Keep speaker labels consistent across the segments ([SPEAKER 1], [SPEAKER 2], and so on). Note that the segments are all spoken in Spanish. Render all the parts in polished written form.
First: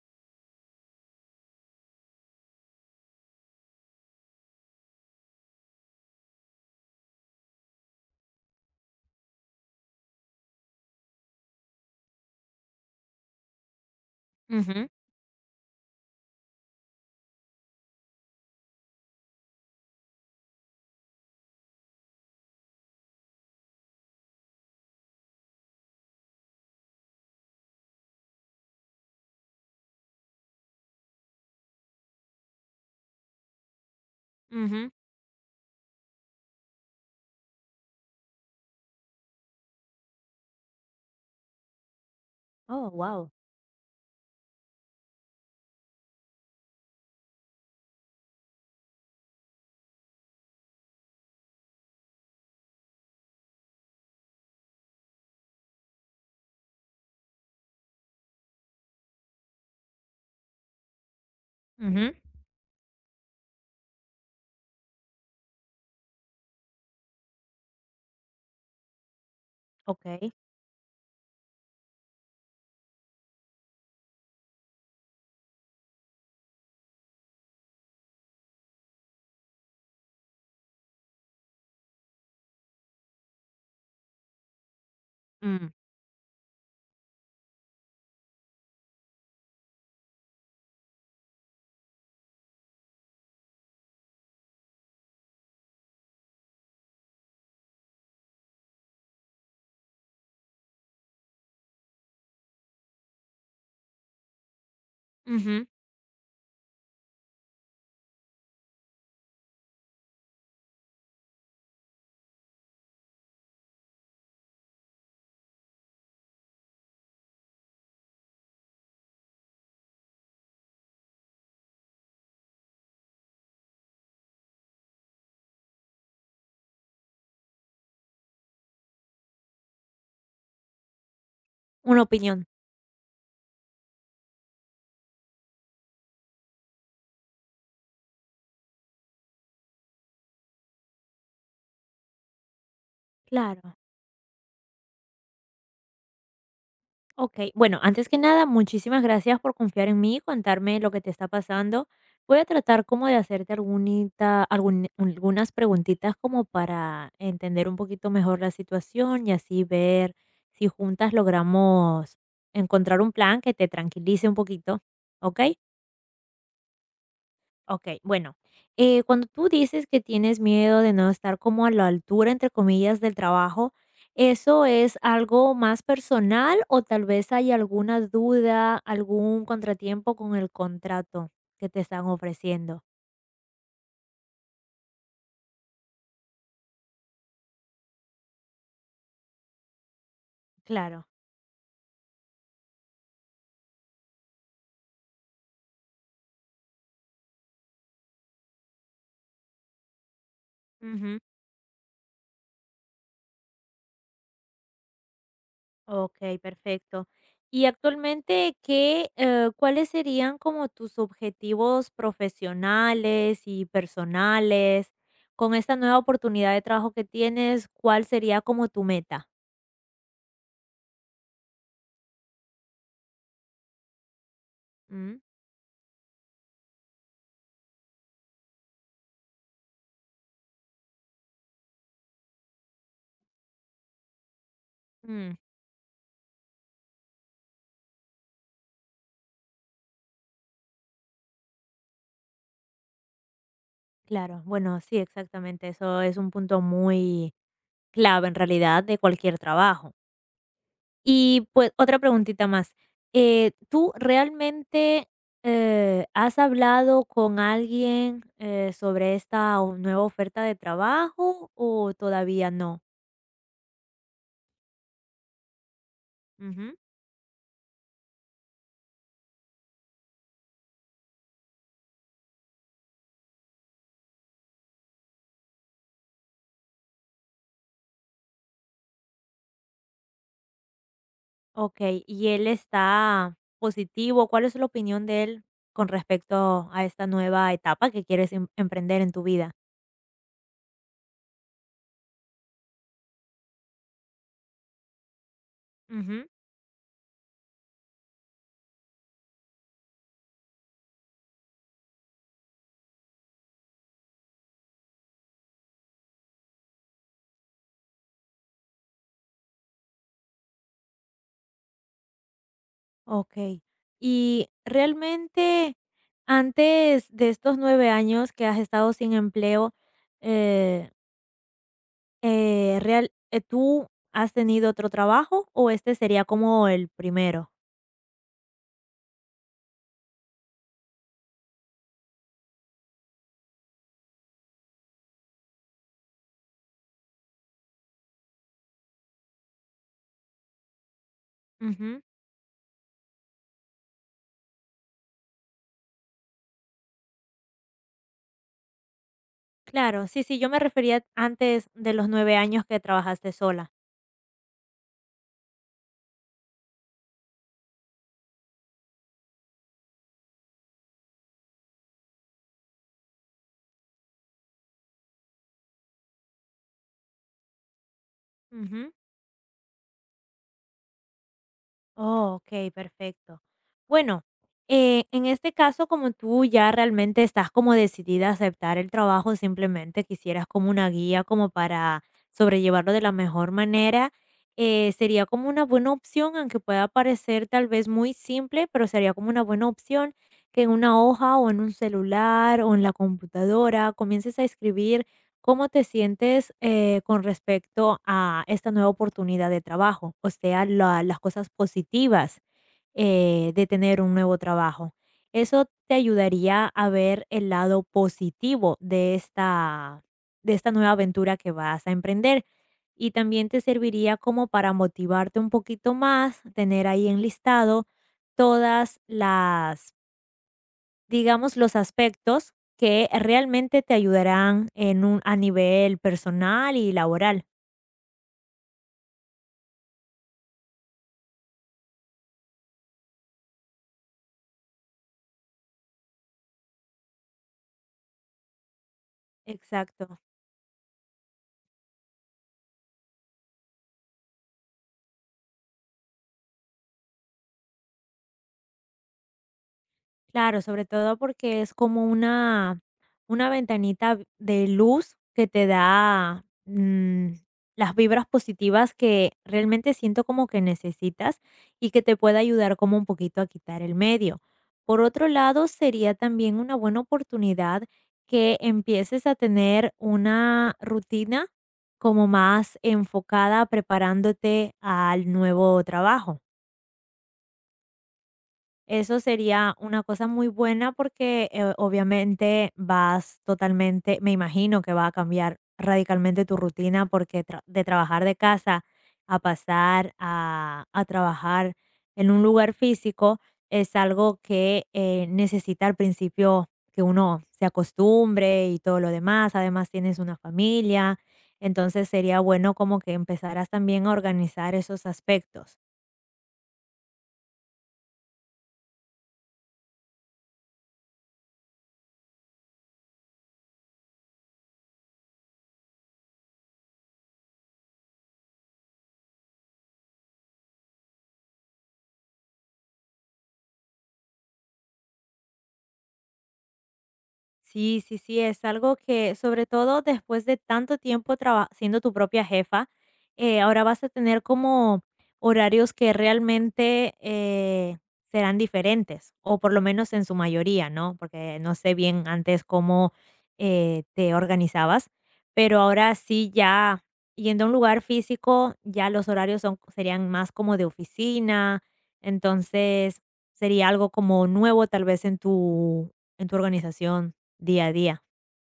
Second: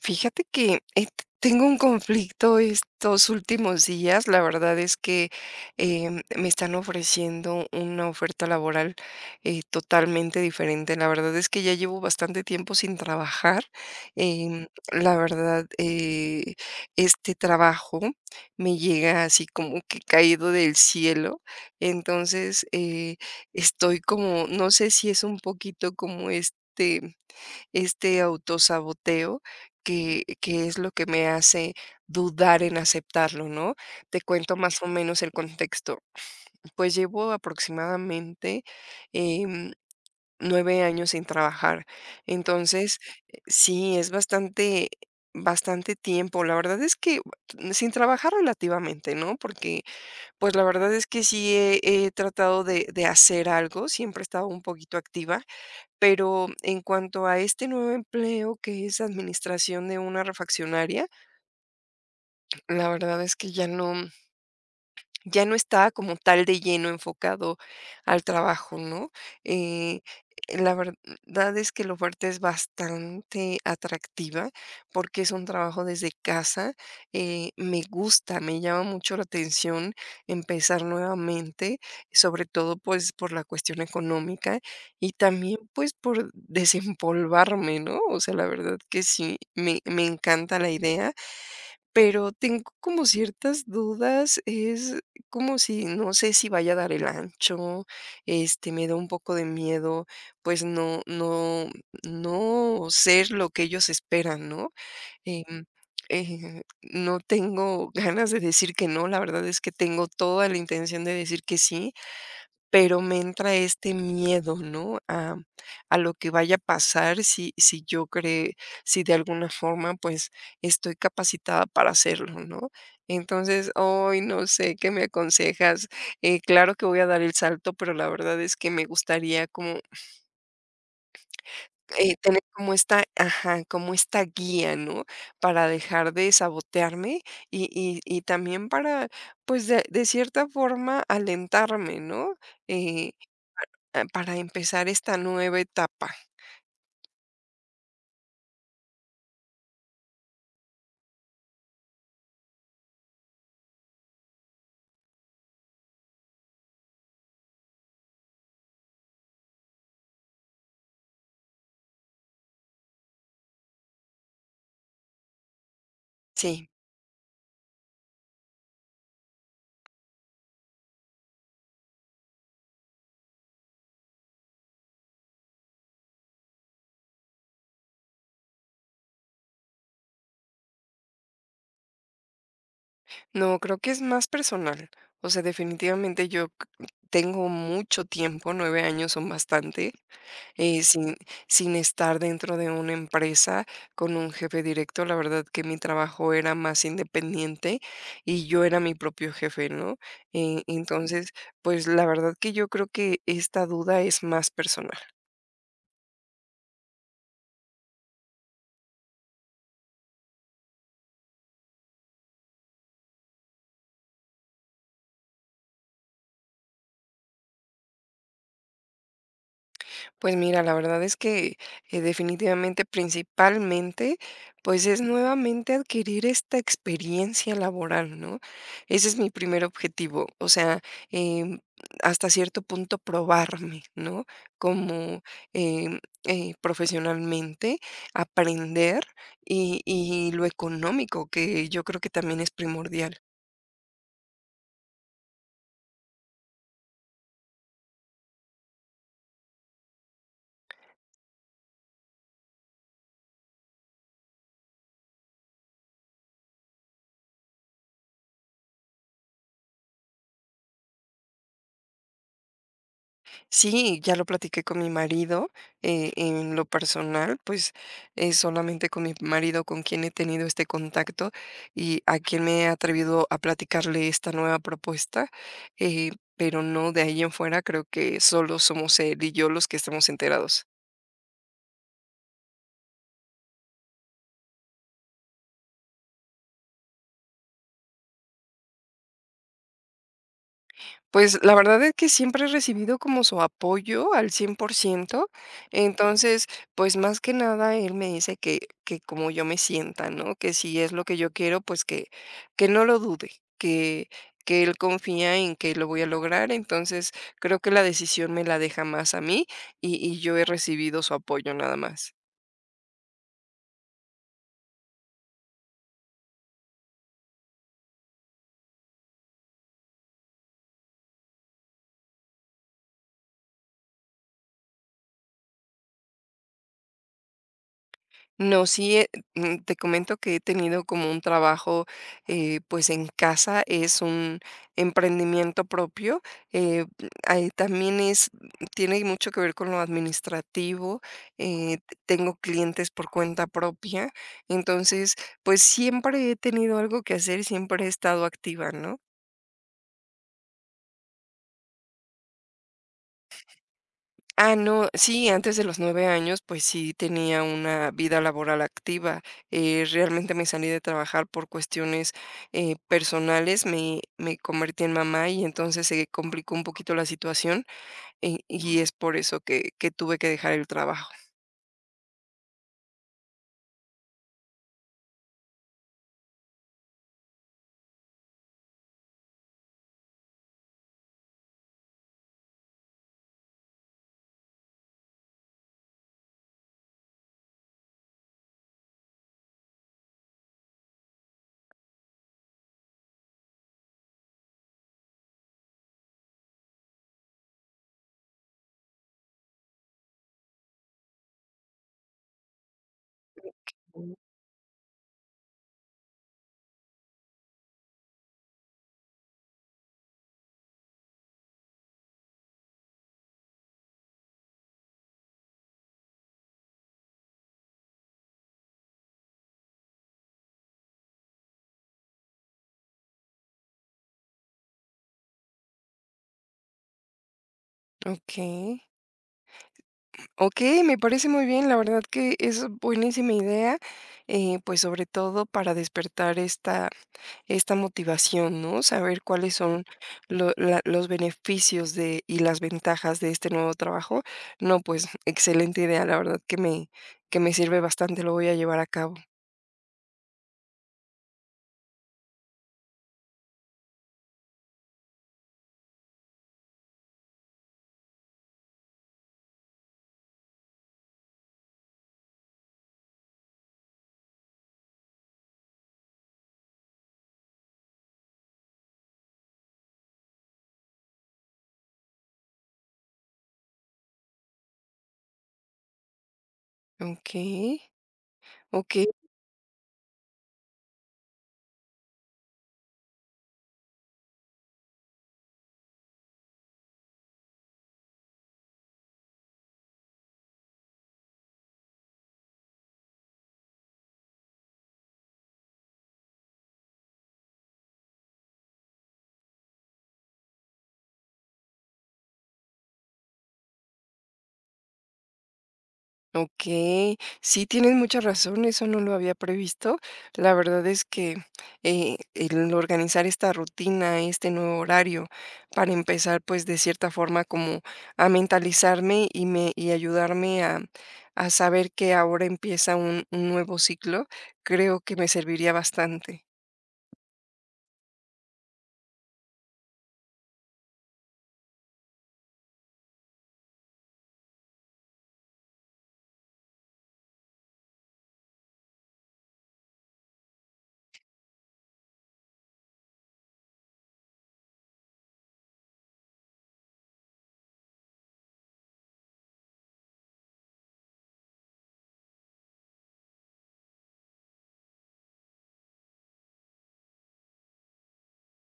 [SPEAKER 1] Fíjate que tengo un conflicto estos últimos días. La verdad es que me están ofreciendo una oferta laboral totalmente diferente. La verdad es que ya llevo bastante tiempo sin trabajar. Em,
[SPEAKER 2] Ujú,
[SPEAKER 1] la verdad, eh, este trabajo me llega así como que caído del cielo. Entonces, estoy como, no sé si es un poquito como este autosaboteo que es lo que me hace dudar en aceptarlo, ¿no? Te cuento más o
[SPEAKER 2] ujú.
[SPEAKER 1] menos el contexto. Pues llevo aproximadamente, em, 9 años sin trabajar.
[SPEAKER 2] Oh,
[SPEAKER 1] Entonces,
[SPEAKER 2] wow.
[SPEAKER 1] sí, es bastante tiempo. La verdad es que sin trabajar relativamente, ¿no? Porque, pues, la verdad es que sí he tratado de hacer algo, siempre he estado un poquito activa. Pero en cuanto a este nuevo empleo que es administración de una refaccionaria,
[SPEAKER 2] Ujú,
[SPEAKER 1] la verdad es que ya no estaba como tal de lleno enfocado al trabajo, ¿no? Eh,
[SPEAKER 2] ok.
[SPEAKER 1] la verdad es que la oferta es bastante atractiva porque es un trabajo desde casa. Me gusta, me llama mucho la atención empezar nuevamente, sobre todo pues por la cuestión económica y también
[SPEAKER 2] Mm,
[SPEAKER 1] pues por desempolvarme, ¿no? O sea, la verdad que sí, me encanta la idea pero tengo como ciertas dudas, es como si no sé si vaya a dar el ancho, este, me da un poco de miedo, pues no ser lo que ellos esperan, ¿no? Em,
[SPEAKER 2] ujú.
[SPEAKER 1] no tengo ganas de decir que no, la verdad es que tengo toda la intención de decir que sí, pero me entra este miedo, ¿no? A lo que vaya a pasar si yo creo, si de alguna forma pues estoy capacitada para hacerlo, ¿no? Entonces, hoy no sé qué me aconsejas. Claro que voy a dar el salto, pero la verdad es que me gustaría como
[SPEAKER 2] Una
[SPEAKER 1] tener
[SPEAKER 2] opinión.
[SPEAKER 1] como esta, ajá, como esta guía, ¿no? Para dejar de sabotearme y también para, pues de cierta forma, alentarme, ¿no? Eh,
[SPEAKER 2] Claro.
[SPEAKER 1] Ah, para empezar esta nueva etapa.
[SPEAKER 2] Ok. Bueno, antes que nada, muchísimas gracias por confiar en mí y contarme lo que te está pasando. Voy a tratar como de hacerte algunas preguntitas como para entender un poquito mejor la situación y así ver si juntas logramos encontrar un plan que te tranquilice un poquito. ¿Ok?
[SPEAKER 1] Sí,
[SPEAKER 2] Okey, bueno, cuando tú dices que tienes miedo de no estar como a la altura, entre comillas, del trabajo, ¿eso es algo más personal o tal vez hay alguna duda, algún contratiempo con el contrato que te están ofreciendo?
[SPEAKER 1] no, creo que es más personal. O sea, definitivamente yo tengo mucho tiempo, 9 años son bastante, eh,
[SPEAKER 2] Claro.
[SPEAKER 1] sin, sin estar dentro de una empresa con un jefe directo. La verdad que mi trabajo era más independiente y yo era mi propio jefe, ¿no? Eh, entonces, pues la verdad que yo creo que esta duda es más personal.
[SPEAKER 2] Okey, perfecto. Y actualmente, ¿cuáles serían como tus objetivos profesionales y personales? Con esta nueva oportunidad de trabajo que tienes, ¿cuál sería como tu meta?
[SPEAKER 1] Pues mira, la verdad es que, definitivamente, principalmente, pues es
[SPEAKER 2] Mm,
[SPEAKER 1] nuevamente adquirir esta experiencia laboral, ¿no? Ese es mi primer objetivo, o sea, em, hasta cierto punto probarme, ¿no? Como,
[SPEAKER 2] mm,
[SPEAKER 1] Profesionalmente, aprender y lo económico, que yo creo que también es primordial.
[SPEAKER 2] claro. Bueno, sí, exactamente. Eso es un punto muy clave, en realidad, de cualquier trabajo. Y, pues, otra preguntita más. ¿Tú realmente, has hablado con alguien, sobre esta o nueva oferta de trabajo o todavía no?
[SPEAKER 1] Sí, ya lo platiqué con mi marido, en lo
[SPEAKER 2] Ujú.
[SPEAKER 1] personal, pues, es solamente con mi marido con quien he tenido este contacto y a quien me he atrevido a platicarle esta nueva propuesta, eh, pero no, de ahí en fuera creo que solo somos él y yo los que estamos enterados.
[SPEAKER 2] Okey, ¿y él está positivo? ¿Cuál es la opinión de él con respecto a esta nueva etapa que quieres emprender en tu vida?
[SPEAKER 1] Pues, la verdad es que siempre he recibido como su apoyo al 100%.
[SPEAKER 2] Ujú,
[SPEAKER 1] Entonces, pues, más que nada, él me dice que como yo me sienta, ¿no? Que si es lo que yo quiero, pues, que no lo dude, que que él confía en que lo voy a lograr. Entonces, creo que la decisión me la deja más a mí, y yo he recibido su apoyo nada más.
[SPEAKER 2] okey. Y realmente, antes de estos 9 años que has estado sin empleo, eh real ¿tú has tenido otro trabajo o este sería como el primero?
[SPEAKER 1] No, sí, te comento que he tenido como un trabajo, pues en casa, es un emprendimiento propio. eh, ahí también es, Tiene mucho que ver con lo administrativo.
[SPEAKER 2] Ujú.
[SPEAKER 1] Tengo clientes por cuenta propia. Entonces, pues siempre he tenido algo que hacer, siempre he estado activa, ¿no?
[SPEAKER 2] Claro, sí, sí, yo me refería antes de los 9 años que trabajaste sola.
[SPEAKER 1] Ah, no, sí, antes de los 9 años, pues sí tenía una vida laboral activa. Realmente me salí de trabajar por cuestiones, personales, me convertí en mamá y entonces se complicó un poquito la situación, y es
[SPEAKER 2] Ujú.
[SPEAKER 1] por eso que tuve que dejar el trabajo.
[SPEAKER 2] Oh, okey, perfecto. Bueno, en este caso, como tú ya realmente estás como decidida a aceptar el trabajo, simplemente quisieras como una guía como para sobrellevarlo de la mejor manera, sería como una buena opción, aunque pueda parecer tal vez muy simple, pero sería como una buena opción que en una hoja o en un celular o en la computadora comiences a escribir. ¿Cómo te sientes, con respecto a esta nueva oportunidad de trabajo? O sea, la las cosas positivas, de tener un nuevo trabajo. Eso te ayudaría a ver el lado positivo de esta nueva aventura que vas a emprender, y también te serviría como para motivarte un poquito más, tener ahí enlistado todas las, digamos, los aspectos que realmente te ayudarán en un a nivel personal y laboral.
[SPEAKER 1] Okey. Okey, me parece muy bien, la verdad que es buenísima idea, pues, sobre todo para despertar esta motivación, ¿no? Saber cuáles son
[SPEAKER 2] Exacto.
[SPEAKER 1] lo la los beneficios de y las ventajas de este nuevo trabajo. No, pues, excelente idea, la verdad que me sirve bastante, lo voy a llevar a cabo.
[SPEAKER 2] Claro, sobre todo porque es como una ventanita de luz que te da, las vibras positivas que realmente siento como que necesitas y que te puede ayudar como un poquito a quitar el medio. Por otro lado, sería también una buena oportunidad que empieces a tener una rutina como más enfocada preparándote al nuevo trabajo.
[SPEAKER 1] Okey, okey.
[SPEAKER 2] Eso sería una cosa muy buena porque obviamente vas totalmente, me imagino que va a cambiar radicalmente tu rutina porque de trabajar de casa a pasar a trabajar en un lugar físico es algo que necesita al principio que uno se acostumbre y todo lo demás. Además tienes una familia, entonces sería bueno como que empezaras también a organizar esos aspectos.
[SPEAKER 1] Ok, sí, tienes mucha razón, eso no lo había previsto. La verdad es que, el organizar esta rutina, este nuevo horario, para empezar, pues, de cierta forma, como a mentalizarme y ayudarme a saber que ahora empieza un nuevo ciclo, creo que me serviría bastante.
[SPEAKER 2] Sí, sí, sí, es algo que, sobre todo después de tanto tiempo siendo tu propia jefa, ahora vas a tener como horarios que realmente serán diferentes, o por lo menos en su mayoría, ¿no? Porque no sé bien antes cómo te organizabas, pero ahora sí ya yendo a un lugar físico, ya los horarios serían más como de oficina, entonces sería algo como nuevo tal vez en tu, organización. Día a día.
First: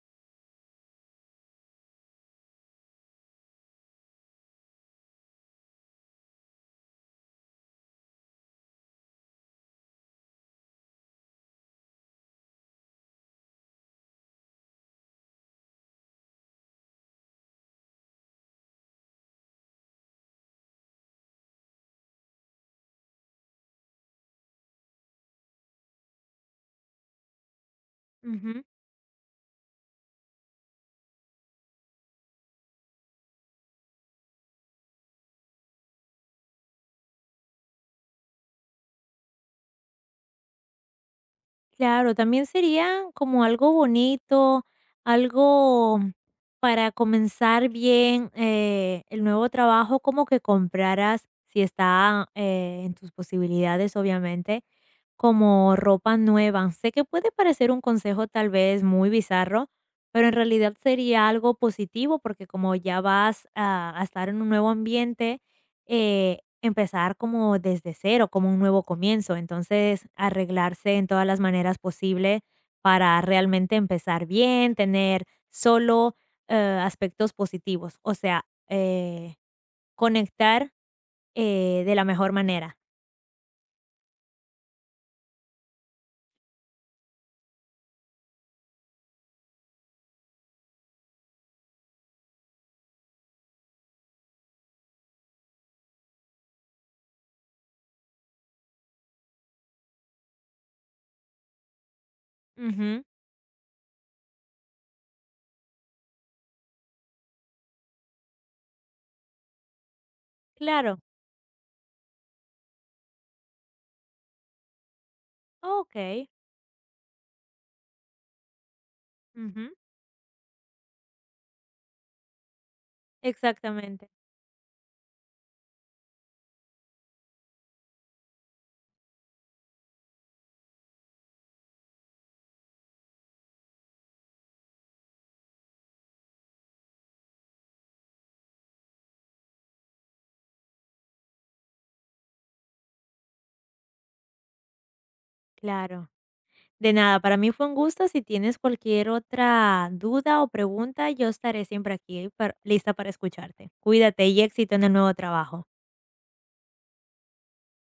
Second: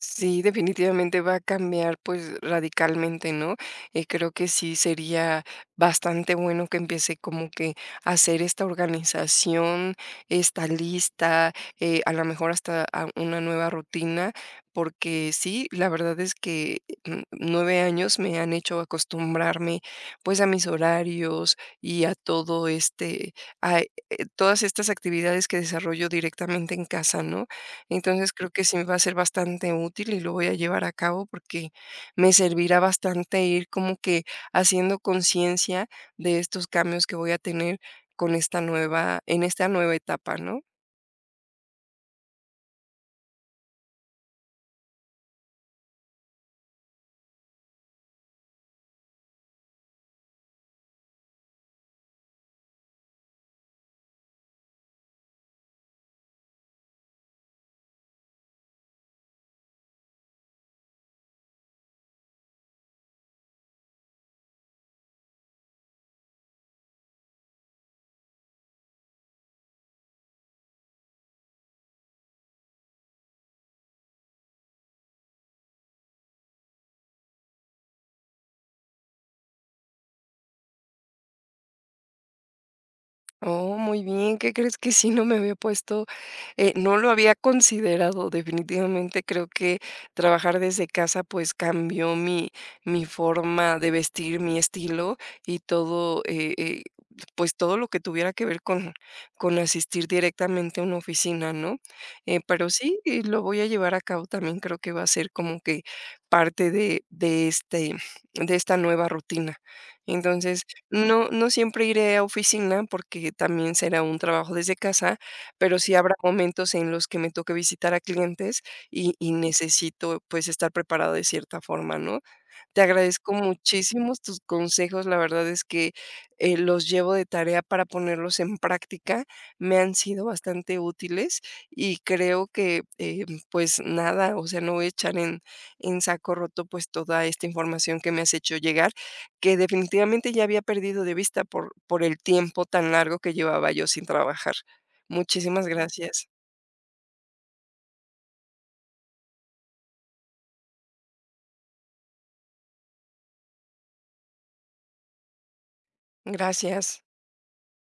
[SPEAKER 1] Sí, definitivamente va a cambiar, pues, radicalmente, ¿no? Creo que sí sería bastante bueno que empiece como que a hacer esta organización, esta lista, a lo mejor hasta a una nueva rutina, porque sí, la verdad es que, 9 años me han hecho acostumbrarme, pues, a mis horarios y a todo este, a, eh, todas estas actividades que desarrollo directamente en casa, ¿no? Entonces, creo
[SPEAKER 2] Ujú,
[SPEAKER 1] que sí me va a ser bastante útil y lo voy a llevar a cabo porque me servirá bastante ir como que haciendo conciencia de estos cambios que voy a tener con esta nueva en esta nueva etapa, ¿no?
[SPEAKER 2] claro, también sería como algo bonito, algo para comenzar bien, el nuevo trabajo, como que compraras, si está, en tus posibilidades, obviamente, como ropa nueva. Sé que puede parecer un consejo tal vez muy bizarro, pero en realidad sería algo positivo porque como ya vas a estar en un nuevo ambiente, empezar como desde cero, como un nuevo comienzo. Entonces, arreglarse en todas las maneras posible para realmente empezar bien, tener solo eh, aspectos positivos. O sea, conectar de la mejor manera.
[SPEAKER 1] Oh, muy bien, ¿qué crees que sí no me había puesto? No lo había considerado, definitivamente creo que trabajar desde casa pues cambió mi forma de vestir, mi estilo y todo, pues todo lo que tuviera que ver con asistir directamente a una oficina, ¿no? Pero sí,
[SPEAKER 2] Ujú,
[SPEAKER 1] lo voy a llevar a cabo también, creo que va a ser como que parte este, de esta nueva rutina. Entonces,
[SPEAKER 2] claro.
[SPEAKER 1] no, no siempre iré a oficina porque también será un trabajo desde casa pero sí habrá
[SPEAKER 2] Ok.
[SPEAKER 1] momentos en los que me toque visitar a clientes y
[SPEAKER 2] Ujú,
[SPEAKER 1] necesito, pues, estar preparada de cierta forma, ¿no? Te agradezco
[SPEAKER 2] exactamente,
[SPEAKER 1] muchísimos tus consejos, la verdad es que, los llevo de tarea para ponerlos en práctica, me han sido bastante útiles y creo que, pues nada, o sea, no voy a echar en saco roto, pues, toda esta información que me has hecho llegar, que definitivamente ya había perdido de vista por el tiempo tan largo que llevaba yo sin trabajar. Muchísimas
[SPEAKER 2] claro.
[SPEAKER 1] gracias.
[SPEAKER 2] De nada, para mí fue un gusto. Si tienes cualquier otra duda o pregunta, yo estaré siempre aquí lista para escucharte. Cuídate y éxito en el nuevo trabajo.
[SPEAKER 1] Gracias.